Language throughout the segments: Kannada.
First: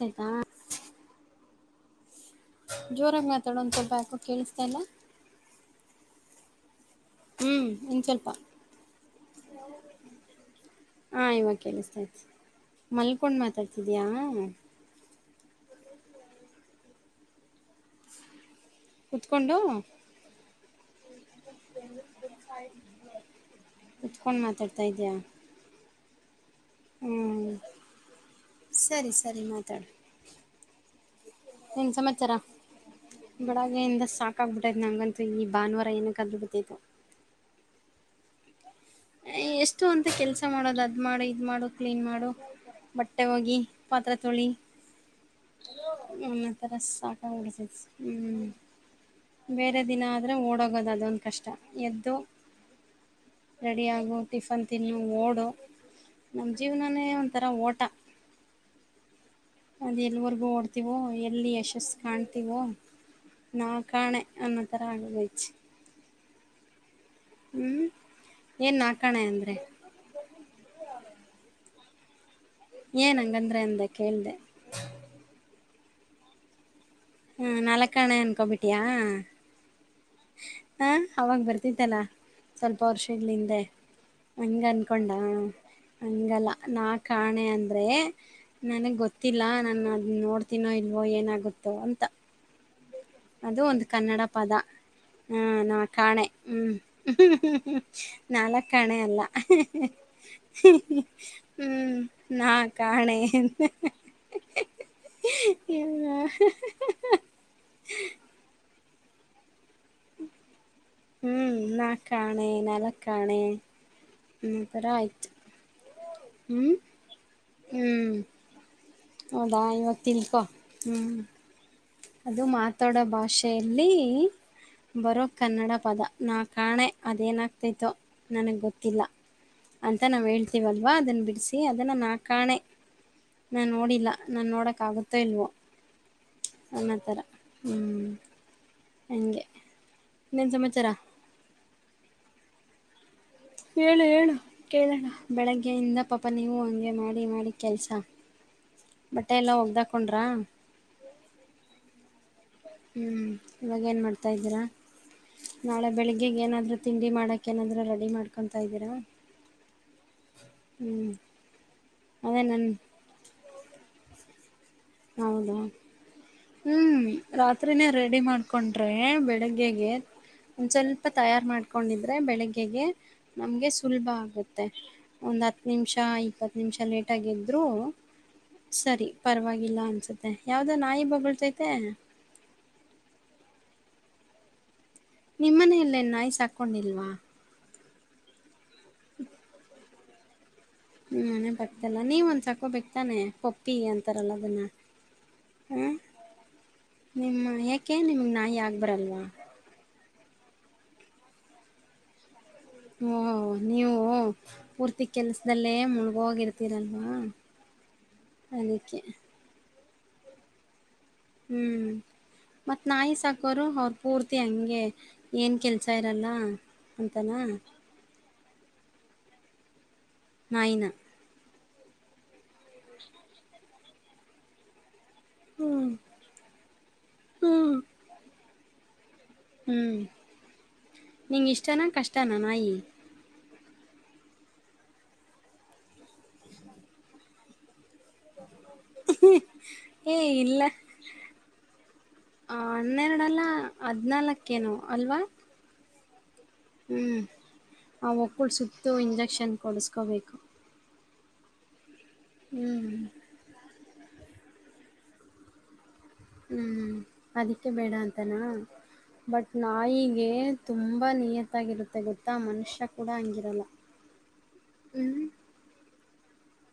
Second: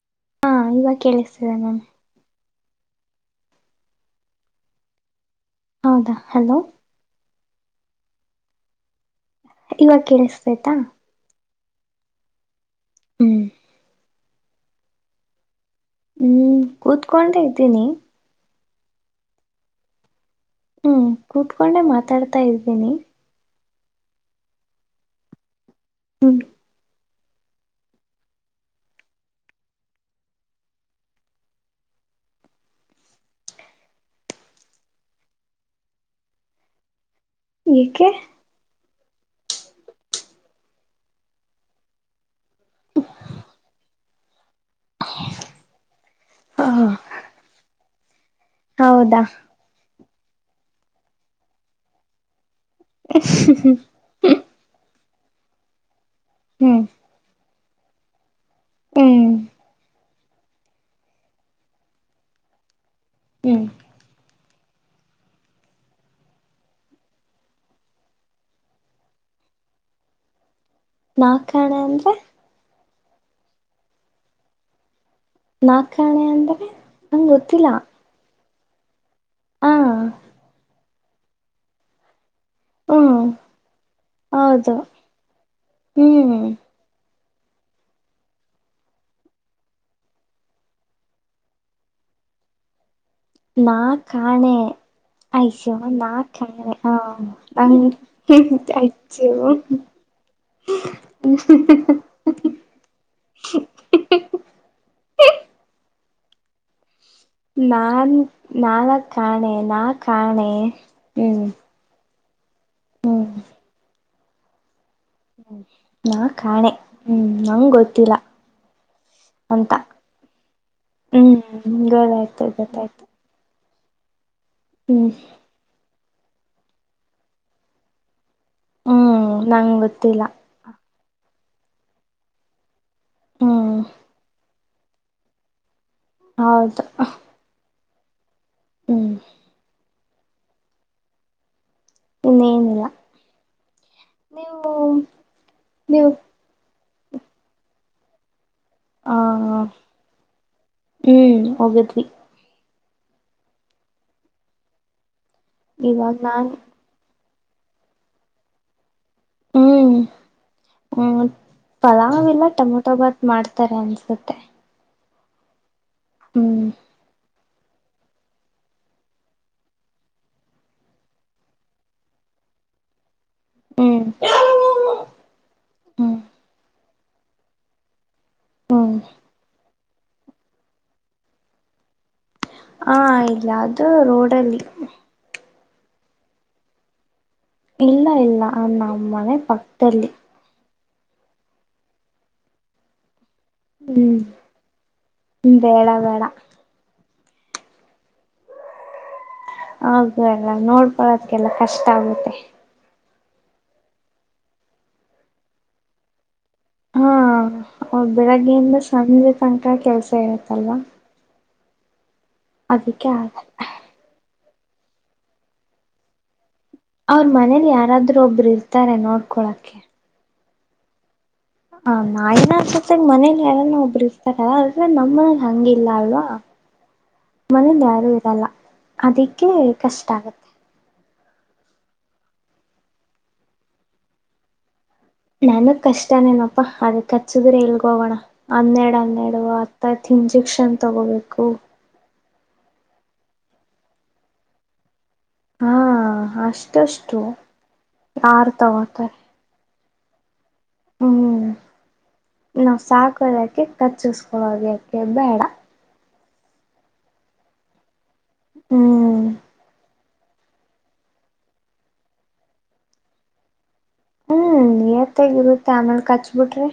ಆಯ್ತಾ ಹಾ ಇವಾಗ ಕೇಳಿಸ್ತೀದೇ ಮ್ಯಾಮ. ಜೋರಾಗಿ ಮಾತಾಡು ಒಂದ್ಸ್ವಲ್ಪ ಯಾಕ್ಕೋ ಕೇಳಿಸ್ತಾ ಇಲ್ಲ. ಹೌದಾ ಹಲೋ. ಹೂ ಇನ್ ಸ್ವಲ್ಪ. ಇವಾಗ ಕೇಳಿಸ್ತೈತಾ. ಕೇಳಿಸ್ತಾ ಇದೆ ಮಲ್ಕೊಂಡ್ ಹ್ಮ್ ಮಾತಾಡ್ತಿದ್ಯಾ. [inaudible] ಹೂ ಕೂತ್ಕೊಂಡೆ ಇದ್ದೀನಿ. ಕುತ್ಕೊಂಡು. ಹೂ ಕುತ್ಕೊಂಡೆ ಮಾತಾಡ್ತಾ ಇದ್ದೀನಿ. ಕುತ್ಕೊಂಡು ಮಾತಾಡ್ತಾ ಇದಿಯಾ. ಹು ಹೂ ಸರಿ ಸರಿ ಮಾತಾಡು ಏನ್ ಸಮಾಚಾರ ಬಳಗೆಯಿಂದ ಸಾಕಾಗಬಿಟ್ಟೈ ನಂಗಂತೂ ಈ ಭಾನುವಾರ ಏನಕ್ಕೆದ ಬಿದುದೋ ಏಕೆ ಎಷ್ಟು ಅಂತ ಕೆಲ್ಸ ಮಾಡೋದು ಅದ್ ಮಾಡು ಇದ್ ಮಾಡು ಕ್ಲೀನ್ ಮಾಡು ಬಟ್ಟೆ ಹೋಗಿ ಪಾತ್ರೆ ತೊಳಿ. ಹ ಮತರ ಸಾಕಗ ಬಿಟ್ಟಿದೆ ಹ್ಮ್ ಹೌದಾ ಬೇರೆ ದಿನ. ಅಂದರೆ ಓಡೋಗೋದು ಅದೊಂದು ಕಷ್ಟ ಎದ್ದು. ಹ್ಮ್ ರೆಡಿ ಆಗು ಟಿಫನ್ ತಿನ್ನು. ಓಡು ನಮ್ ಜೀವನಾನೇ ಒಂತರಾ ಓಟ. ತ ಹ್ಮ್ ಅದ್ ಎಲ್ವರ್ಗೂ ಓಡ್ತಿವೋ ಎಲ್ಲಿ ಯಶಸ್ ಕಾಣ್ತಿವೋ. ಹ್ಮ್ ನಾ ಕಾಣೆ ಅನ್ನ [unintelligible] ಹ್ಮ್ ಏನ್ ನಾ ಕಾಣೆ ಅಂದ್ರೆ ನಾಕಾಣೆ ಅಂದ್ರೆ ಏನ್ ಹಂಗಂದ್ರೆ ಅಂದ ಕೇಳ್ದೆ? ನಾಕಾಣೆ ಅಂದರೆ ಹ್ಮ್ ನಲಕಾಣೆ ಅನ್ಕೊಬಿ ಟ್ಯಾ? ಹ ಹಾ ಅವಾಗ ಬರ್ತಿದ್ದಲ ಸ್ವಲ್ಪ ವರ್ಷ ಹ್ಮ್ ಇಲ್ ಹಿಂದೆ ಹಂಗ್ ಹೌದು ಅನ್ಕೊಂಡ ಹ್ಮ್ ಹಂಗಲ್ಲ ನಾ ಕಾಣೆ ಅಂದ್ರೆ ನನಗ್ ಗೊತ್ತಿಲ್ಲ ನಾನು ಅದ್ನ್ ನೋಡ್ತೀನೋ ಇಲ್ವೋ ಏನಾಗುತ್ತೋ ಅಂತ. ನಾ ಕಾಣೆ. ಹಾ ನಾ ಕಾಣೆ ಹ್ಮ್ ಅಹ್ ಹ್ ಹ್ ನಾಲ್ಕ್ ನಂಗ್ ಕಾಣೆ ಅಲ್ಲ ಅಯ್ಯೋ ಹ್ ಹ್ ಹ್ಮ್ ನಾ ಕಾಣೆ ಹ್ ಹ್ ಹ್ ಹ್ ಆ ಹ್ ಹ್ ಹ್ಮ್ ನಾನ್ ನಾಲ್ಕ್ ಕಾಣೆ ನಾ ಕಾಣೆ. ಹ್ಮ್ ನಾ ಕಾ ಣೆ ನಾಲಕ್ಕಾಣೆ ಒಂತರಾಯ್ ಹ್ಮ್ ನಾ ಕಾಣೆ ಹ್ಮ್ ಹ್ಞೂ ನಂಗೊತ್ತಿಲ್ಲ ಹೌದಾ ಎಂತ ಇವಾಗ ತಿಳ್ಕೊ ಹ್ಞೂ ಹ್ಮ್ ಅದು ಗೊತ್ತಾಯ್ತು ಮಾತಾಡೋ ಗೊತ್ತಾಯ್ತು ಭಾಷೆ ನೀ ಹ್ಮ್ ಬರೋ ಕನ್ನಡ ಪದ. ನಾ ಕಾಣೆ ಅದೇನಾಗ್ತಿತ್ತು. ನನಗ್ ಗೊತ್ತಿಲ್ಲ ಹ್ಮ್ ನಂಗ್ ಅಂತ ಗೊತ್ತಿಲ್ಲ ನಾವ್ ಹೇಳ್ತೀವಲ್ ವಾ ಅದನ್ ಬಿಡ್ಸಿ ಅದನ್ ನಾ ಕಾಣೆ ಹ್ಮ್ ನಾನ್ ನೋಡಿಲ ನಾನ್ ನೋಡಕ್ ಆಗುತ್ತಾ ಇಲ್ವೋ ಹೌದು ನನ್ನ ತರ ಹ್ಮ್ ಹ್ಮ [inaudible] ಹ್ಮ್ ಇನ್ನೇನ್ ಸಮಚಾರಾ ಇನ್ನೇನ್ ಇಲ್ಲ ಹೇಳು ಹೇಳು ಕೇಳೋಣ ಬೆಳಗ್ಗೆಯಿಂದ ಪಾಪ ನೀವು ಹಂಗೆ ಮಾಡಿ ಮಾಡಿ ಕೆಲ್ಸ. ಹ ಹ್ಮ್ ಹೋಗದ್ವಿ ಹ್ಮ್ ಇವಾಗ ಏನ್ ಮಾಡ್ತಾ ಇದೀರಾ ನಾಳೆ ಇವಾಗ ಬೆಳಿಗ್ಗೆಗ ನಾನ್ ಏನಾದ್ರೂ ತಿಂಡಿ ಮಾಡಕ ಏನದ್ರು ರೆಡಿ ಮಾಡ್ಕೊಂತಾ ಇದ್ದೀರಾ. ಹ್ಮ್ ಹ್ಞೂ ಹ್ಮ್ ಪಲಾವ್ ಅದೇ ಇಲ್ಲಾ ನನ್ನ ಟೊಮೊಟೊ ಬಾತ್ ಮಾಡ್ತಾರೆ ಅನ್ಸತ್ತೆ. ಹೌದಾ. ಹ್ಮ್. ರಾತ್ರಿನೇ ರೆಡಿ ಮಾಡ್ಕೊಂಡ್ರೆ ಬೆಳಗ್ಗೆಗೆ ಒಂದ್ ಸ್ವಲ್ಪ ತಯಾರು ಮಾಡ್ಕೊಂಡಿದ್ರೆ ಬೆಳಗ್ಗೆಗೆ ನಮ್ಗೆ ಹ್ಮ್ ಸುಲಭ ಆಗುತ್ತೆ ಒಂದ್ ಹತ್ತು ನಿಮಿಷ ಹ್ಮ್ ಇಪ್ಪತ್ತು ನಿಮಿಷ ಲೇಟ್. ಟಗಿದ್ರು ಹ್ಮ್ ಸರಿ ಪರವಾಗ್ ಇಲ್ಲ ಅನ್ಸುತ್ತೆ ಯಾವ್ದೋ ನಾಯಿ ಬೊಗುಳ್ತೈತೆ ಹ ಇಲ್ಲ ಅದು ರೋಡ್ ಅಲ್ಲಿ. ನಿಮ್ ಮನೆಲ್ ಎನ್ ನಾಯಿ ಸಾಕೊಂಡಿಲ್ವಾ. ಇಲ್ಲ ಇಲ್ಲ ನಮ್ಮ ಮನೆ ಪಕ್ಕದಲ್ಲಿ. ಹ್ಮ್ ಮನೆ ಪಕ್ಕದಲ್ಲಿ ನೀವ ಒಂದ್ ಸಾಕೋ ಬೇಕ್ತಾನೆ ಪಪ್ಪಿ ಹ್ಮ್ ಅಂತಾರಲ್ಲದನ್ನ ಹಾ. ಬೇಡ ಬೇಡ ನಿಮ್ಮ ಯಾಕೆ ನಿಮ್ ನಾಯಿ ಆಗ್ ಬರಲ್ವಾ. ಹೌದು ಎಲ್ಲ ನೋಡ್ಕೊಳೋಕ್ಕ ಎಲ್ಲಾ ಕಷ್ಟ ಆಗುತ್ತೆ. ಹಓ ನೀವು ಪೂರ್ತಿ ಕೆಲ್ಸದಲ್ಲೇ ಮುಳಗೋಗಿರ್ತ. ಹಾ ಬೆಳಗ್ಗೆಯಿಂದ ಅದಕ್ಕೆ ಸಂಜೆ ತಂಕ ಅಕ್ಕಾ ಕೆಲ್ಸ ಇರುತ್ತಲ್ವಾ. ಹ್ಮ್. ಮತ್ ನಾಯಿ ಆಗಲ್ಲ ಸಾಕೋರು ಅವ್ರ ಪೂರ್ ತೆ ಹಂಗೆ ಏನ್ ಕೆಲ್ಸ ಇರಲ್ಲ. ಅವ್ರ ಅಂತನಾ ಮನೇಲಿ ಯಾರಾದ್ರೂ ಒಬ್ರು ಇರ್ತಾರೆ ನೋಡ್. ಕೊಳಕ್ಕೆ. ನಾಯಿನ್ ಹ ನಾಯಿನ ಅನಸುತ್ತೆ ಮನೇಲಿ ಯಾರನ ಒಬ್ರು ಇರ್ತಾರ ಆದ್ರೆ. ನಮ್ಮನೇಲಿ ಹಂಗಿಲ್ಲ ಅಲ್ವಾ ಹ್ಞೂ [unintelligible] ಮನೇಲಿ ಯಾರು ಇರಲ್ಲ. ಅದೀಕ್ಕೆ ಕಷ್ಟ ಆಗತ್ತೆ ನೀಂಗ ಇಷ್ಟನಾ ಕಷ್ಟನಾ ನಾಯಿ? ನಾನು ಕಷ್ಟನೇನಪ್ಪಾ ಅದ್ನ ಕಚ್ಚುದ್ರೆ ಎಲ್ಗ. ಹೋಗೋಣ ಹನ್ನೆರಡ ಹನ್ನೆರಡ ಹತ್ತೈತ್ ಏ ಇಲ್ಲ ಇಂಜೆಕ್ಷನ್ ತಗೋಬೇಕು. ಆ ಹನ್ನೆರಡ ಅಲ್ಲ ಹದಿನಾಲ್ಕಕೇನೊ ಅಲ್ವಾ? ಹಾ ಅಷ್ಟಷ್ಟು ಹ್ಮ್ ಆ ಒಕ್ಕುಳ ಯಾರ್ ಸುತ್ತು ತಗೋತಾರೆ ಇಂಜೆಕ್ಷನ್ ಕೊಡಸ್ ಕೋಬೇಕು. ಹ್ಮ್ ನಾವ್ ಹ್ಞೂ ಸಾಕೊದಕೆ. ಕಚ್ಚಿಸ್ಕೊಳ್ಳೋದೇಕ್ಕೆ ಬೇಡ. ಹ್ಮ್ ಅದಕ್ಕೆ ಬೇಡ ಅಂತ ಅಂತನಾ? ಹ್ಮ್ ಬಟ್ ನಾಯಿ ಗೆ ತುಂಬಾ ನಿಯತ್ತಾಗಿರುತ್ತೆ ಗೊತ್ತಾ? ಮನುಷ್ಯ ಕೂಡ ಹಂಗಿರಲ್ಲ. ಹ್ಮ್ ಹ್ಮ್. ನಿಯತ್ತಗರುತ್ತೆ ಆಮೇಲ ಕಚ್ ಬಿಟ್ರೆ.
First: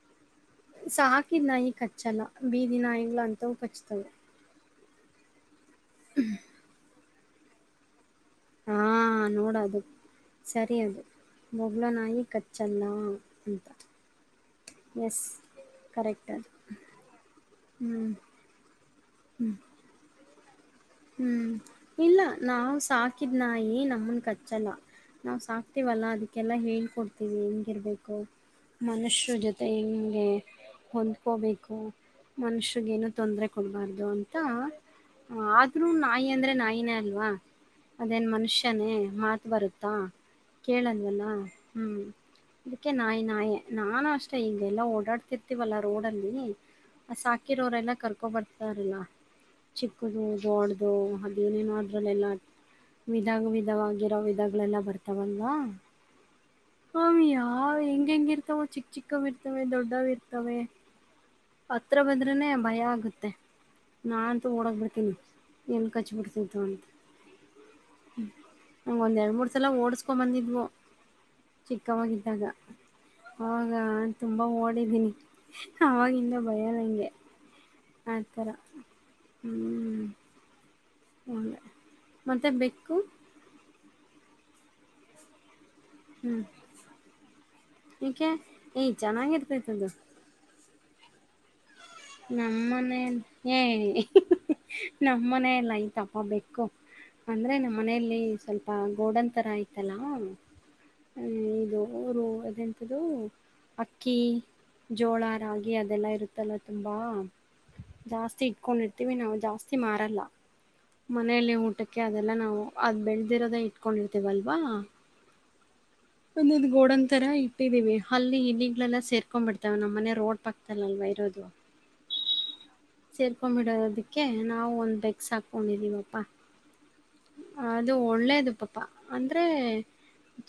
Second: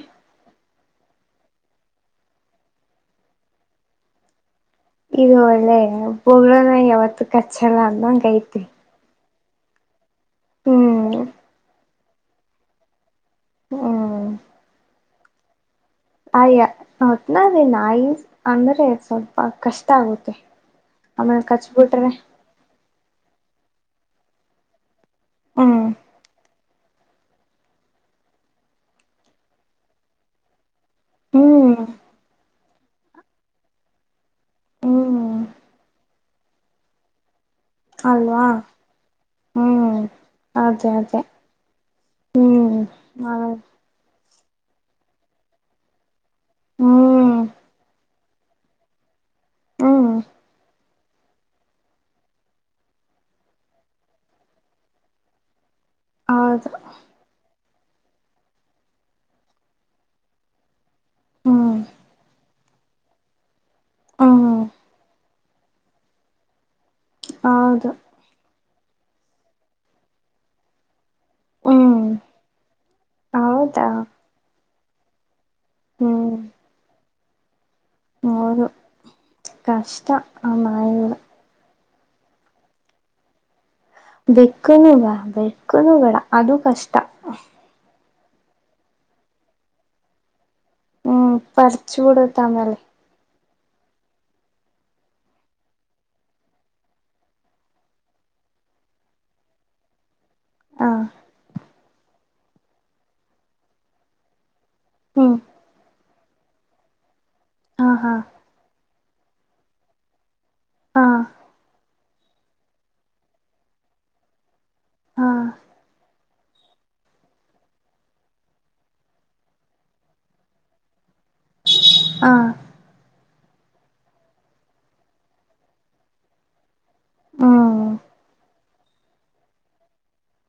ಸಾಕಿದ್ದ ನಾಯಿ ಕಚ್ಚಲ್ಲ ಬೀದಿ ನಾಯಿಗ್ಗಳು ಅಂತವು ಕಚ್ತವೆ. ಇದು ಒಳ್ಳೆ ಬೊಗಳೊ ನಾಯಿ ಯಾವತ್ತು ಕಚ್ಚಲ್ಲ ಅಂದಂಗ್ ಐತೆ. ಹಾ ನೋಡದು. ಸರಿ ಅದು ಬೊಗ್ಲೊ ನಾ ನಾಯಿ ಕಚ್ಚಲ್ಲಾ. ಅಂತಾ. ಎಸ್ ಕರೆಕ್ಟ್ ಅದು. ಅಯ್ಯ ಒಟ್ನಲ್ಲಿ ನಾಯಿ ಹ್ಮ್. ಅಂದ್ರೆ ಸ್ವಲ್ಪ ಕಷ್ಟ ಆಗುತ್ತೆ. ಆಮೇಲೆ ಹ್ಮ್ ಕಚ್ಬಿಟ್ರೆ ಇಲ್ಲ ನಾವು ಸಾಕ ಕಿದ್ ನಾಯಿ ನಮ್ಮನ್ ಕಚ್ಚಲ್ಲ. ನಾವ ಹ್ಮ್ ಸಾಕ್ತಿವಲ್ಲಾ ಅದಕ್ಕೆಲ್ಲ ಹೇಳಿ. ಕೊಡ್ತೀವಿ ಹೆಂಗಿರ್ಬೇಕು ಮನುಷ್ಯರು ಜೊತೆ ಹೆಂಗೆ. ಹ್ಮ್ ಹೊಂದ್ಕೋಬೇಕು ಮನುಷ್ಯ. ಏನು ತೊಂದ್ರೆ ಕೊಡಬಾರ್ದು ಅಂತ. ಹ್ಮ್ ಇರು ನಾಯಿ ಅಂದ್ರೆ ನಾಯಿನೇ ಅಲ್ವಾ? ಅದೇನ್ ಅಲ್ವಾ ಮನುಷ್ಯನೇ ಮಾತ್ ಬರುತ್ತಾ? ಹ್ಮ್ ಅದೇ ಅದೇ ಕೇಳಲ್ಲ್ವಲ್ಲಾ ಹ್ಮ್ ಹ್ಮ್ ಅದಕ್ಕೆ ನಾಯಿ ಹಾಗ ನಾಯೆ ನಾನು ಅಷ್ಟೇ ಹೀಗ ಎಲ್ಲಾ ಓಡಾಡ್ತಿರ್ತಿವಲ್ಲ ರೋಡಲ್ ಲ್ಲಿ ಹ್ಮ್ ಸಾಕಿರೋರೆಲ್ಲ ಕರ್ಕೊ ಬರ್ ಸರಿನ ಹ್ಮ್ ಚಿಕ್ಕನೂರು ಅದು ಅದೇಏನೇನ್ ಮಾಡ್ರಲ್ಲೆಲ್ಲ [unintelligible] ವಿಧಾಗ ವಿಧವಾಗಿರೋ ವಿಧಗಳೆಲ್ಲ ಬರ್ತಾವಲ್ವಾ ಹೌ ಹ ಯಾವ ಹೆಂಗ ಹೆಂಗ ಇರ್ತಾವ ಚಿಕ್ಕ ಚಿಕ್ಕವ ಇರ್ತವೆ ದೊಡ್ಡ ಇರ್ತವೆ. ಹ್ಮ್ ಹತ್ರ ಬಂದ್ರನೆ ಭಯ ಆಗ್ ತ್ತೆ ಹ್ಮ್ ನಾಂತು ಓಡೊಗ್ ಬಿಡ್ತೀನಿ. ಎಲ್ ಕಚ್ ಬಿಡ್ತೈತೋ ಅಂತ. ಹೌದು ನಂಗ ಒಂದ ಎರಡು ಮೂರು ಸಲ ಓಡಿಸ್ಕೊಂಡ ಬಂದಿದ್ವು. ಹ್ಮ್ ಚಿಕ್ಕವಗಿದ್ದಗ ಅವಗ ಹೌದಾ ತುಂಬಾ ಓಡಿದಿನಿ. [inaudible] ಹ್ಮ್ ಅವಗಿಂದ ಭಯ ನನ್ ಗೆ ಹೌದು [unintelligible] ಕಷ್ಟ ಆ ಮ [unintelligible] ಮತೆ ಬೆಕ್ಕು ಬೆಕ್ಕುನು ಬಾ ಬೆ ಕ್ಕುನುಬೇಡ ಹ್ಞೂ ಅದು ಕಷ್ಟ. ಏಕೆ ಏ ಚೆನ್ನಾಗಿ ಇರ್ತೈತದು. ಹ್ಮ್ ಪ ನಮ್ಮನೆೇ ಏ [unintelligible] ನಮ್ ಮನೇಲಿ ಐತಪ ಬೆಕ್ಕು ಅಂದ್ರೆ ನಮ್ಮನೇಲಿ ಸ್ವಲ್ಪ ಗೋಡನ್ಂತರ ಆಯ್ತಲ ಹ್ಮ್ ಹ ಇದು ಊರು ಎಂತದು ಅಕ್ಕಿ ಜೋಳ ಹ್ಮ್ ರಾಗಿ ಅದೆಲ್ಲ ಇರುತ್ ತಲ ತುಂಬ ಹಾ ಹಾ ಜಾಸ್ತಿ ಇಟ್ಕೊಂಡಿರ್ ತಿವಿ ನಾವು ಜಾಸ್ತಿ ಮಾರಲ್ಲ ಮನೆಯಲ್ಲಿ ಊಟಕ್ಕೆ ಅದೆಲ್ಲ ನಾವು ಅದ್ ಬೆಳದಿರೋದ ಇಟ್ಕೊಂಡಿರ್ತೇವ್ ಅಲ್ವಾ ಹಾ ಹಾ ಒಂದ್ ಗೋಡನ್ ತರ ಇಟ್ಟಿದೀವಿ ಅಲ್ಲಿ ಇಲಿಗ್ಳೆಲ್ಲ ಸೇರ್ಕೊಂಡ್ ಬಿಡ್ತಾವೆ ನಮ್ಮನೆ ರೋಡ್ ಪಕ್ಕದಲ್ಲಲ್ವಾ ಇರೋದು. ಹಾ ಸೇರ್ಕೊಂಡ್ಬಿಡೋದಕ್ಕೆ ನಾವು ಒಂದ್ ಬೆಕ್ಕ್ ಸಾಕೊಂಡಿದ್ದೀವಪ್ಪ. ಹ್ಮ್ ಅದು ಒಳ್ಳೇದು ಪಾಪ ಅಂದ್ರೆ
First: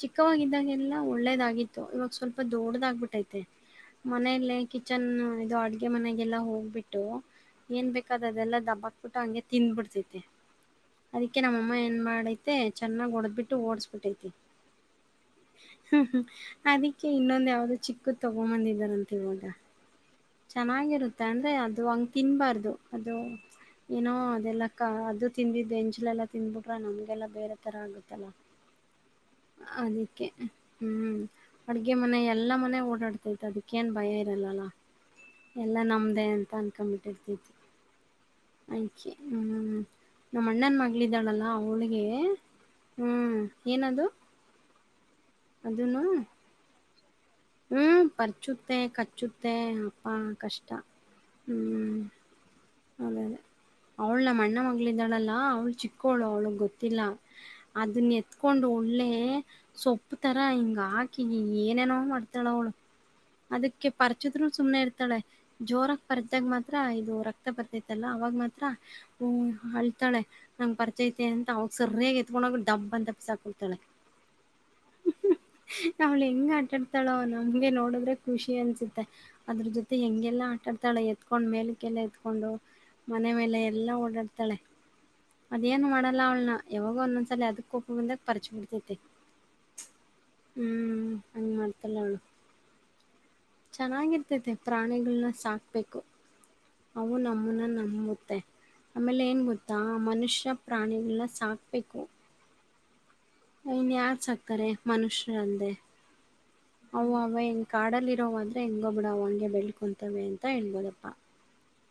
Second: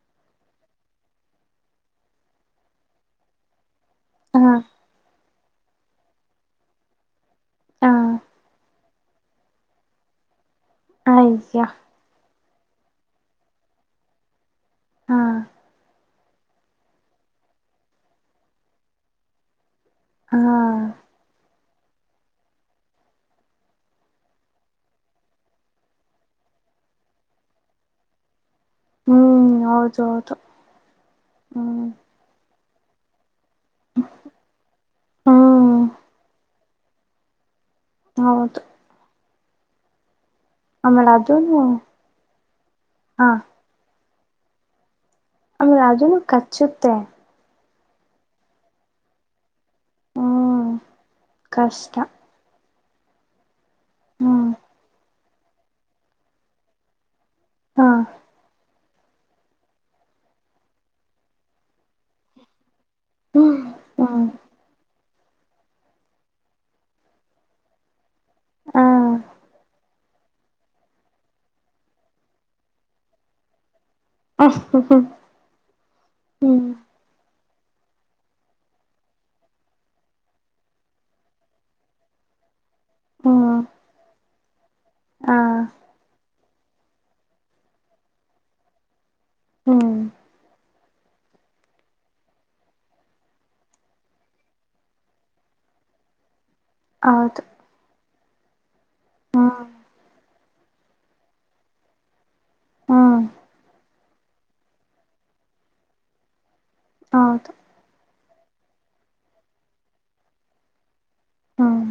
ಚಿಕ್ಕವಾಗಿದ್ದಾಗೆಲ್ಲ ಒಳ್ಳೇದಾಗಿತ್ತು ಇವಾಗ ಸ್ವಲ್ಪ ದೊಡ್ದಾಗಬಿಟ್ಟೈತೆ. ಹಾ ಮನೇಲೆ ಕಿಚನ್ ಇದು ಅಡ್ಗೆ ಮನೆಗೆಲ್ಲಾ ಹೋಗ್ಬಿಟ್ಟು ಏನ್ ಹಾ ಬೇಕದು ಅದೆಲ್ಲಾ ದಬ್ಬಾಕ್ಬಿಟ್ಟು ಹಂಗೆ ತಿಂದ್ಬಿಟ್ಟಿದ್ ಆಯ್. ಮಮ್ಮ ಎನ್ ಮಾಡಾ - ಐತೆ ಚೆನ್ನಾಗಿ ಹೊಡದ್ಬಿಟ್ಟು ಓಡಸ್ಬಿಟ್ಟೈತಿ ಹಾ - ಹ್ಮ್ ಅದಕ್ಕೆ ಇನ್ನೊಂದ್ ಯಾವ್ದೋ ಚಿಕ್ಕದ ತಗೊಂಬಂದಿದಾರಂತ ಈವಾಗ - ಹಾ ಚೆನ್ನಾಗಿರುತ್ತೆ ಅಂದ್ರೆ ಅ - ಅದು ಹಾಂಗ್ ತಿನ್ಬಾರ್ದು ಅದು ಏನೋ ಅದೆಲ್ಲ ಕ ಅದು ತಿಂದಿದ್ದು ಎಂಜುಲು ತಿಂಧುಬಿಟ್ರೇ ನಮಗೆಲ್ಲ ಬೇರೆ ಥರ ಆಗುತ್ತಲ್ಲ. ಹ್ಮ್ ಹೌದು ಅದಿಕ್ಕೆ ಹೌದು ಹ್ಮ್ ಹ್ಮ್ ಅಡ್ಗೆ ಮನೆ ಎಲ್ಲಾ ಮನೆ ಓಡಾಡ್ತ - ಆತ್ ಅದಕ್ಕ ಏನ್ ಭಯ ಇರಲ್ಲಲ್ಲ - ಎಲ್ಲ ಹ್ಮ್ ನಮ್ದೇ ಅಂತ ಅನ್ಕೋಬಿ- ಅನ್ಕೊಂಡ್ಬಿಟ್ಟಿರ್ತೀವಿ. ಹೌದು. ನಮ್ಮ ಅಣ್ಣನ ಆಮೇಲೆ ಮಗಳಿದ್ದಾಳಲ್ಲ ಅದನು ಅವಳಿಗೆ ಹ್ಮ್ ಏನದು. ಆ ಅದನು ಅದುನು ಕಚ್ಚುತ್ತೆ ಹ್ಮ್ ಪರಿಚುತ್ತೆ ಕಚ್ಚುತ್ತೆ. ಅಪ್ಪ ಕಷ್ಟ ಹ್ಮ್ ಹ್ಹ್ ಕಷ್ಟ ಹ್ಹ್. ಅದೇ ಅದೇ. ಅವಳು ಹ್ಮ್ ನಮ್ಮಣ್ಣನ್ ಮಗ್ಳು ಇದ್ದಾಳಲ್ಲ. ಅವ್ಳು ಚಿಕ್ಕೋಳು ಅವ್ಳಗ್ ಗೊತ್ತಿಲ್ಲ ಹಾ ಅದನ್ನ ಎತ್ಕೊಂಡು ಒಳ್ಳೆ ಸೊಪ್ಪುತರ ಹಿಂಗ ಆಕಿ ಏನೇನೋ ಮಾಡ್ತಾಳೆ ಅವಳು - ಹ್ಮ್ ಅದಕ್ಕೆ ಹ್ಮ್ ಪರ್ಚದ್ರು ಸುಮ್ನೆ ಇರ್ತ- ರ್ತಾಳೆ ಜೋರಕ್ ಪರಚದಗ ಮಾತ್ರ ಇದು ರಕ್ತ ಬರ್ತೈತಲ್ಲ ಅವಾಗ ಮಾತ್ರ ಸ್ವಲ್ಪ ಹ ಅಳ್ತಾಳೆ ನಂಗ್ ಪರ್ತೈತೆ ಅಂತ ಅವಾಗ ಸರಯಾಗ ಎತ್ಕೊಂಡೋಗಿ ಡಬ್ ಅಂತ ಬಿಸಾಕ್ತಾಳೆ. ಹಾ ಹ್ಮ್ ಅವಳ ಹೆಂಗ ಹ್ಮ್ ಆಟಾಡ್ತಾಳೋ ಅವನು - ಹಂಗೆ ನೋಡಿದ್ರೆ ಖುಷಿ ಅನಿಸುತ್ತೆ ಅದ್ರ ಜೊತೆ ಹೆಂಗೆಲ್ಲ ಆಟಾಡ್ತಾಳೆ ಎತ್ಕೊಂಡು ಮೇಲಕ್ಕೆಲ್ಲ ಎತ್ಕೊಂಡು ಮನೆ ಮೇಲೆ ಹ್ಮ್ ಎಲ್ಲ ಓಡಾಡ್ತಾಳೆ ಹಾ - ಅದು ಏನ್ ಮಾಡಲ್ಲ ಅವಳನ್ನ ಯವಾಗೋಂದ ಸಲಿ ಅದಕ್ಕೆ - ಕೋಪ ಬಂದಾಗ ಪರಿಚಿ ಬಿಡ್ತತೆ ಹ್ಮ್ ಹ್ಞೂ ಹಂಗೆ ಮಾಡ್ತಲ್ಲ ಅವಳು ಚೆನ್ನಾಗಿರ್ತೈತೆ ಪ್ರಾಣಿಗಳನ್ನ ಸಾಕ್ಬೇಕು. ಅವು ಹೌದು ನಮ್ಮನ್ನ ನಂಬುತ್ತೆ ಆಮೇಲೆ ಏನ್ ಹ್ಮ್ ಗೊತ್ತಾ ಮನುಷ್ಯ ಪ್ರಾಣಿಗಳಲ್ಲ ಸಾಕ್ ಪಕ್ಕು [inaudible] [unintelligible] ಹ್ಮ [inaudible] [unintelligible] ನಿನ್ ಯಾರ್ ಸಾಕ್ತಾರೆ ಮನುಷ್ಯರ ಅಲ್ಲದೆೇ., ಅವ ಆ ಹೌದು ಎನ್ ಕಾಡಲ್ಲಿ ಇರೋ ಅ [unintelligible] ಹೆಂಗಬಿಡ ಅವಂಗೆ ಬೆಳ್ಕೊಂತವ ಅಂತ ಹಳ್ಬೋದಪ್ಪ. ಹ್ಮ್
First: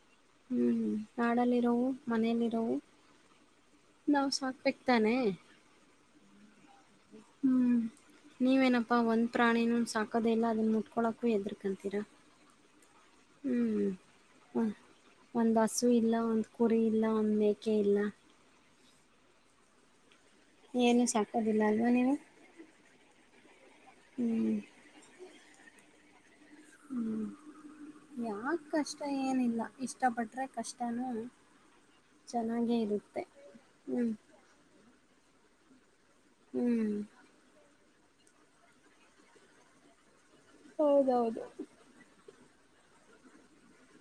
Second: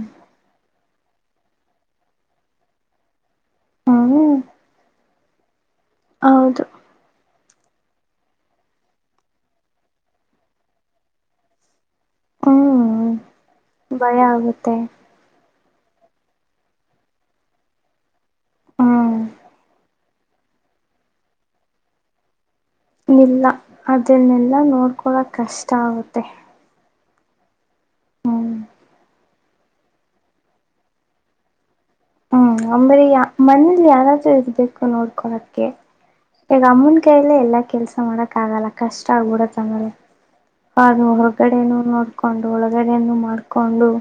ಹ್ಮ್ ನಾಡಲ್ಲಿರೋವು ಮನೆಲಿರೋವು ನಾವ್ ಹ್ಮ್ ಸಾಕ್ಬೇಕ್ ತಾನೇ. ಹೌದು ಹ್ಮ್ ನೀವೇನಪ್ಪಾ ಒಂದ್ ಪ್ರಾಣಿನೂ ಸಾಕದೆಇಲ್ಲ. ಅದನ್ನ ಮುಟ್ಕೊಳಕ್ಕೂ ಎದ್ರ ಕಂತೀರಾ. ಹ್ಮ್ ಭಯ ಆಗುತ್ತೆ ಇ ಇಲ್ಲ ಒಂದ್ ಕುರಿ ಇಲ್ಲ ಒಂದ್ ಮೇಕೆ ಇಲ್ಲ. ಹ್ಮ್ ಏನು ಸಾಕೋದಿಲ್ಲ ಅಲ್ವಾ ನೀವು. ಇಲ್ಲ ಹ್ಮ್ ಅದನ್ನೇಲ್ಲಾ ನೋಡ್ಕೊಳಕ್ ಕಷ್ಟ ಆಗುತ್ತೆ. ಹ್ಮ್ ಯಾಕ್ ಕಷ್ಟ, ಏನಿಲ್ಲ ಇಷ್ಟ ಪಟ್ರೆ ಕಷ್ಟನೂ.... ಹ್ಮ್ ಚೆನ್ನಾಗೇ ಅಮೇರಿ ಯಾ ಇರುತ್ತೆ. ಮನಲಿ ಹ್ಮ್ ಯಾವಾರಾದರು ಇರ್ಬೇಕು ನೋಡ [unintelligible] ಕೊರಕ್ಕೆೆ [unintelligible] ಈಗ ಹ್ಮ್ ಅಮ್ಮನ್ ಕೈ ಲೆ ಎಲ್ಲಾ ಕೆಲ್ಸ, ಮಾಡಕ್ ಆಗಲ್ಲ ಕಷ್ಟ ಆಗ್ಬಿಡತ್ತೆಮೇಲೆ ಹೌದು ಹೌದೌದು ಹೊರಗಡೆನು ನೋಡ್ಕೋ [unintelligible] ಕೊಂಡು ಒಳಗಡೆನುಮಾಡ್ಕೊಂಡು.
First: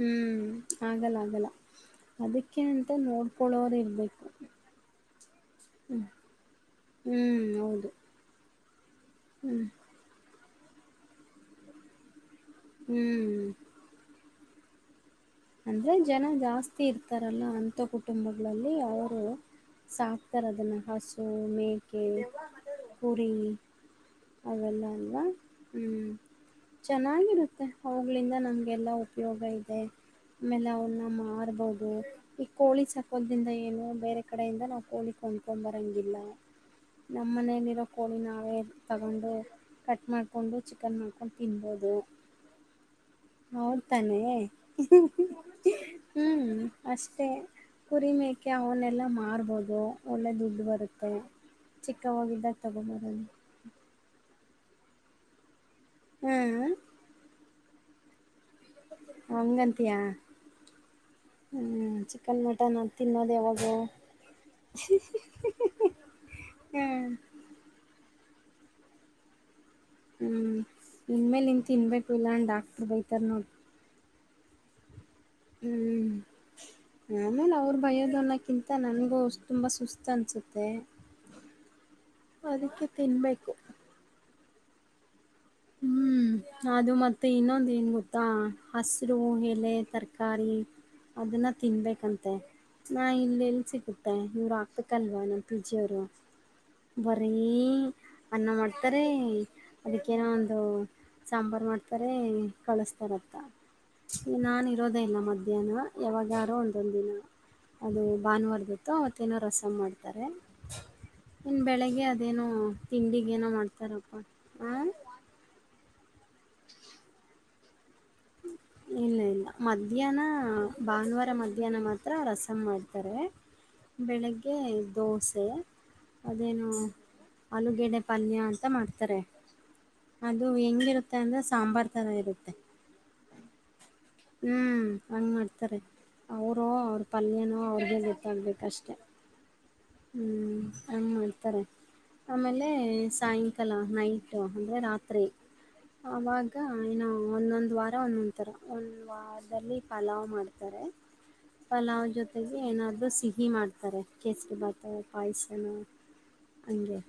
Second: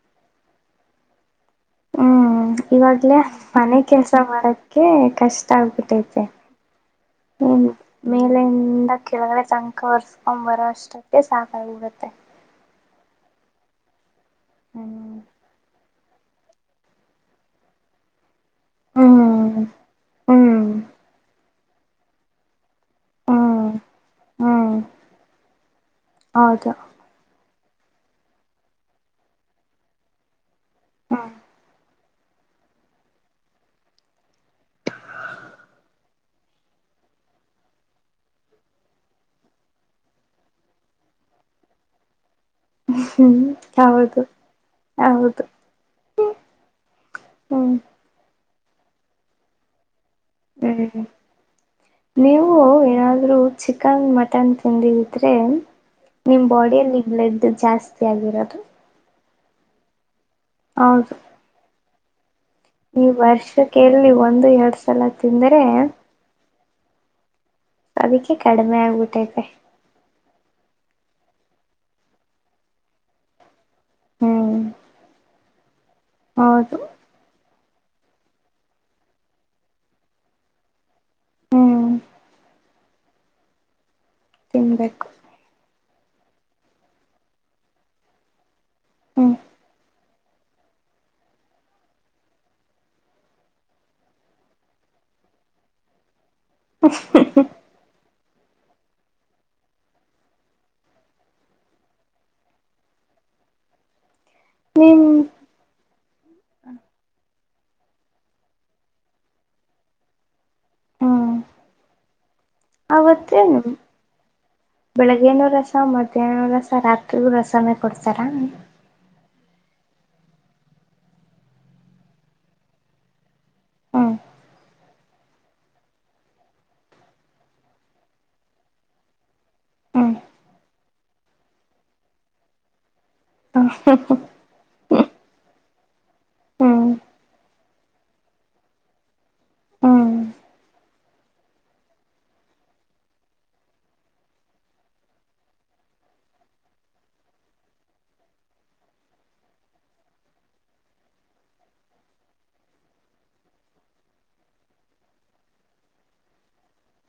ಹ್ಮ್ ಆಗಲ್ಲ ಆಗಲ್ಲ, ಹ್ಮ್ ಅದಕ್ಕೆ ಅಂತ ಇವಾಗ್ಲೇ ನೋಡ್ಕೊಳ್ಳೋರು ಮನೆ ಕೆಲ್ಸ ಇರ್ಬೇಕು. ಮಾಡಕ್ಕೆ ಕಷ್ಟ ಆಗ್ಬಿಟ್ಟೈತೆ. ಹ್ಮ್ ಮೇಲಿಂದ ಇಂದ [inaudible] ಕೆಳಗಡೆ ಸಂಕ ಒರ್ಸ್ಕೊ ಬರಕ್ಕ್ [unintelligible] ಇಷ್ಟಕ್ಕೆ ಸಾಕಗಿಬಿಡತ್ತೆ. ಹ್ಮ್... ಹ್ಮ್ [inaudible] ಅಂದ್ರೆ ಜನ ಜಾಸ್ತಿ ಇರ್ತಾರಲ್ಲ ಅಂತ ಕುಟುಂಬ- ಅವರು ಹ್ಮ್ ಸಾಕ್ತಾರ ಹ್ಮ್ ದನ್ನ ಹಸು ಮೇ [inaudible] ಪುರಿ ಹ್ಮ್ ಹ್ಮ್ ಅವೆಲ್ಲ ಅಲ್ವಾ ಹ್ಮ್ ಹೌದು ಚೆನ್ನಾಗಿರುತ್ತೆ. ಮತೆ ಅವುಗಳಿಂದ ನಮ್ಗೆಲ್ಲ ಉಪಯೋಗ ಇದೆ. ಆಮೇಲೆ ಅವ್ನ್ ಹ್ಮ್ ಮಾರ್ಬಹುದು. ಈ ಕೋಳಿ ಸಾಕೋದ್ರಿಂದ ಏನು ಬೇರೆ ಕಡೆಯಿಂದ ನಾವು ಕೋಳಿ ಕೊಂಡ್ಕೊಂಡಂಬರೋಂಗಿಲ್ಲ. ನಮ್ಮ ಮನೇಲಿರೋ ಕೋಳಿ ನಾವೇ ತಗೊಂಡು ಕಟ್ ಮಾಡ್ಕೊಂಡು ಚಿಕನ್ ಮಾಡ್ಕೊಂಡು ತಿನ್ಬೋದು. ಹ್ಮ್ ಹೌದು ಅ ಹ್ಮ್ ಅಷ್ಟೇ ಹ್ಮ್ ಕುರಿ ಮೇ ಅಕೆ ಅವನ್ನೆಲ್ಲ ಮಾರ್ಬೋದು. ಒಳ್ಳೆ ದುಡ್ಡು ಹ್ಮ್ ಬರುತ್ತೆ ಚಿಕ್ಕವಾಗಿದ್ದಾಗ ತಗೊಬರೋದು [unintelligible] ಕನ್ ಮಟನ್ ತಿಂದೀದಿದ್ರೆ ನಿಮ್ ಹ್ಮ್ ಬಾಡಿಯಲ್ಲಿ ಬ್ಲಡ್ ಜಾಸ್ ಸಿ ಆಗಿರೋದು. ಹಂಗಂತಿಯಾ? ಹೌದು ಮಟನ್ ಅದು ಈ ತಿನ್ನೋದು ಯಾವಾಗೋ ವರ್ಷಕ್ಕೆಲ್ಲಿ ಒಂದು ಎರಡ್ ಸಲ ತಿಂದರೆ ಹ್ಮ್, ಅದಕ್ಕೆ ಕಡಿಮೆ ಆಗ್ಬಿಟ್ಟೈತೆ. ಹ್ಮ್ ಇನ್ಮೇಲೆ ನೀನ್ ತಿನ್ಬೇಕು ಇಲ್ಲ ಅಂದ್ರ ಡಾಕ್ಟರ್ ಬೈತರ್ ನೋಡ್. ಹ್ಮ್ ಹ್ಮ್ ಹೌದು [unintelligible] ನಮೇಲೆ ಅವರು ಭಯೋದನ್ನಕ್ಕಿಂತ ನನಗೂ ತುಂಬ ಸುಸ್ತು ಅನ್ಸುತ್ತೆ [unintelligible] ಹ್ಮ್ ಅದಕ್ಕೆ ತಿನ್ಬೇಕು. ತಿನ್ಬೇಕು ಹ್ಮ್ ಅದು ಮತ್ತೆ ಇನ್ನೊಂದು ಏನ್ ಗೊತ್ತಾ ಹಸರು ಹ್ಮ್ ಎಲೆ ತರಕಾರಿ ಅದನ್ನ ತಿನ್ಬೇಕಂತೆ ನಾ ಇಲ್ಲೆಲ್ಲಿ ಸಿಗುತ್ತೆ ಇವ್ರು ಆಕ್ಬೇಕಲ್ವಾ ನಮ್ ಪಿಜಿಯವರು. ಬರೀ ಅನ್ನ ಮಾಡ್ತಾರೆ ಅದಕ್ ಏನೋ ಒಂದು ಸಾಂಬಾರು ಮಾಡ್ತಾರೆ ಕಳಸತರತ್ತ. ನಾನ್ ಇರೋದೇ ನಿಮ್ ಇಲ್ಲ ಮಧ್ಯಾಹ್ನ ಯಾವಾಗಾರೋ ಒಂದೊಂದ ದಿನ. ಅದು ಭಾನುವಾರದತ್ತು ಅವತ್ತೇನೋ ರಸಂ ಮಾಡ್ತಾರೆ. ಹ್ಮ್ ಇನ್ ಬೆಳಿಗ್ಗೆ ಅದೇನೋ ತಿಂಡಿಗೆನೋ ಮಾಡ್ತಾರಪ್ಪ ಹ ಗುನು ರಸಂ ಮಧ್ಯಾಹ್ನ ರಸಂ ರಾತ್ರಿ ರಸಂ ಮೇ ಕೊಡ್ತರ ಇಲ್ಲ, ಇಲ್ಲ. ಮಧ್ಯಾಹ್ನ ಭಾನುವಾರ ಮಧ್ಯಾಹ್ನ ಮಾತ್ರ ರಸಂ ಮಾಡ್ತಾರೆ ಹ್ಮ್ ಬೆಳಗ್ಗೆ ದೋಸೆ ಅದೇನು ಆಲೂಗೆಡೆ ಪಲ್ಯ ಅಂತ ಮಾಡ್ತಾರೆ ಹ್ಮ್ ಅದು ಹೆಂಗಿರುತ್ತೆ ಅಂದ್ರೆ ಸಾಂಬಾರು ತರ ಇರುತ್ತೆ. ಹಾ ಹ್ಮ್ ಹಂಗ್ ಮಾಡ್ತಾರೆ ಅವ್ರೋ ಹ್ಮ್ ಅವ್ರ್ ಪಲ್ಯನೋ ಅವ್ರಿಗೆ ಗೊತ್ತಾಗಬೇಕಷ್ಟೆ. ಹ್ಮ್ ಹಂಗ್ ಮಾಡ್ತಾರೆ ಆಮೇಲೆ ಸಾಯಂಕಾಲ ನೈಟ್ ಅಂದ್ರೆ ರಾತ್ರಿ ಅವಾಗ ಏನೋ ಒಂದೊಂದ್ ವಾರ ಒಂದೊಂದ್ ತರ ಒಂದ್ ವಾರದಲ್ಲಿ ಪಲಾವ್ ಮಾಡ್ತಾರೆ ಪಲಾವ್ ಜೊತೆಗೆ ಏನಾದ್ರೂ ಸಿಹಿ ಮಾಡ್ತಾರೆ ಕೇಸರಿ ಭಾತ್ ಪಾಯ್ಸನ ಅಂಗೆ